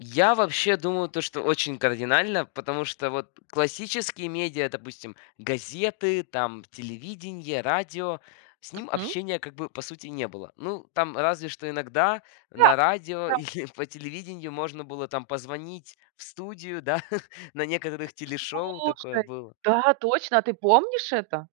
Я вообще думаю, то что очень кардинально, потому что вот классические медиа, допустим, газеты, там телевидение, радио, с ним Мгм. общения, по сути, как бы не было. Ну, там разве что иногда Да на радио да. или по телевидению можно было там позвонить в студию, да, на некоторых телешоу такое Слушай, было. да точно, ты помнишь это?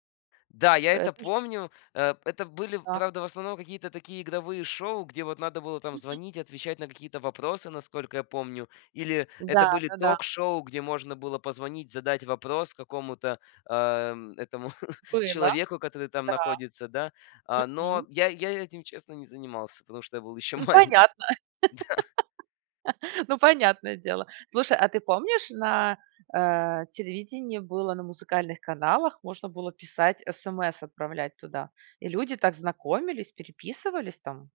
Да, я это Это же помню. Э, это были, Да. правда, в основном какие-то такие игровые шоу, где вот надо было там Мгм. звонить, отвечать на какие-то вопросы, насколько я помню. Или это Да были да да. ток-шоу, где можно было позвонить, задать вопрос какому-то, э, этому Было. человеку, который там находится, да. Да. А, но Мгм. я я этим, не занимался, потому что я был ещё Ну, малень понятно. Да. Ну, понятное дело. Слушай, а ты помнишь, на, э, телевидении было на музыкальных каналах можно было писать СМС, отправлять туда, и люди так знакомились, переписывались там.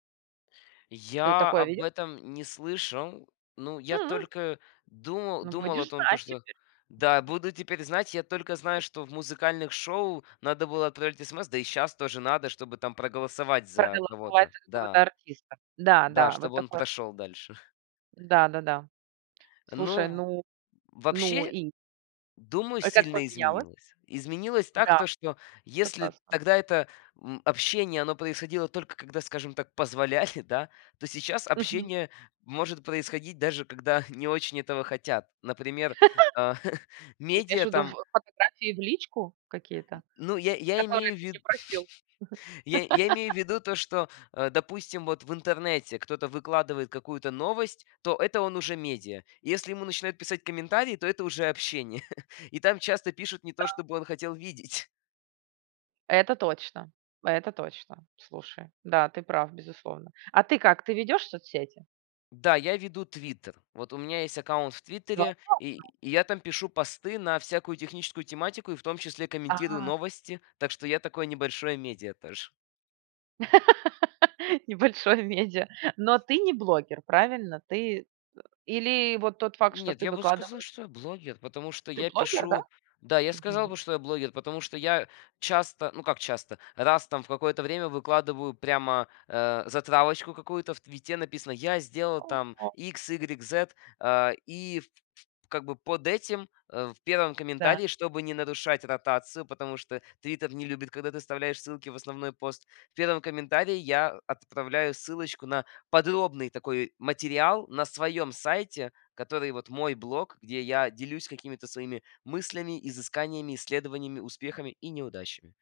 Ты Я такое об видел? этом не слышал, ну, я Хм. только думал Ну, думал о будешь том, то знать что теперь. да, [unintelligible] буду теперь знать. Я только знаю, что в музыкальных шоу надо было отправлять СМС, да и сейчас тоже надо, чтобы там проголосовать за Проголосовать кого-то, какого-то да. артиста. Да, Да, да, вот чтобы он такое. прошел дальше. Да да да. Слушай, Ну, ну, ну вообще, и думаю, А как сильно поменяло? изменилось. Изменилась так, Да, что если согласна. тогда это, м, общение, оно происходило только когда, скажем так, позволяли, да, то сейчас Мгм. общение может происходить даже когда не очень этого хотят. Например, а, Ты имеешь в медиа виду в там. фотографии в личку какие-то, Ну, я я которые имею в ты ви не просил? я я имею в виду то, что, э, допустим, вот в интернете кто-то выкладывает какую-то новость, то это он уже медиа. Если ему начинают писать комментарии, то это уже общение, и там часто пишут не то, Да. чтобы он хотел видеть. Это точно это точно. Слушай, да, ты прав безусловно. А ты как? Ты ведёшь соцсети? Да, я веду "Твиттер". Вот у меня есть аккаунт в "Твиттере", [unintelligible] и я там пишу посты на всякую техническую тематику и в том числе комментирую А. новости. Так что я такое небольшое медиа тоже. Небольшое медиа. Но ты не блогер, правильно? Ты или вот тот факт, что Нет, ты я бы сказал, выкладываешь что я блогер, потому что Ты я блогер, да? пишу, да, я сказал Мгм. бы, что я блогер, потому что я часто, ну, как часто, раз там в какое-то время выкладываю прямо, э, затравочку какую-то. В "Твиттере" написано: "Я сделал А, там а. икс, игрек, зет". А, и как бы под этим, э, в первом Да. комментарии, чтобы не нарушать ротацию, потому что "Твиттер" не любит, когда ты вставляешь ссылки в основной пост. В первом комментарии я отправляю ссылочку на подробный такой материал на своем сайте, который вот мой блог, где я делюсь какими-то своими мыслями, изысканиями, исследованиями, успехами и неудачами.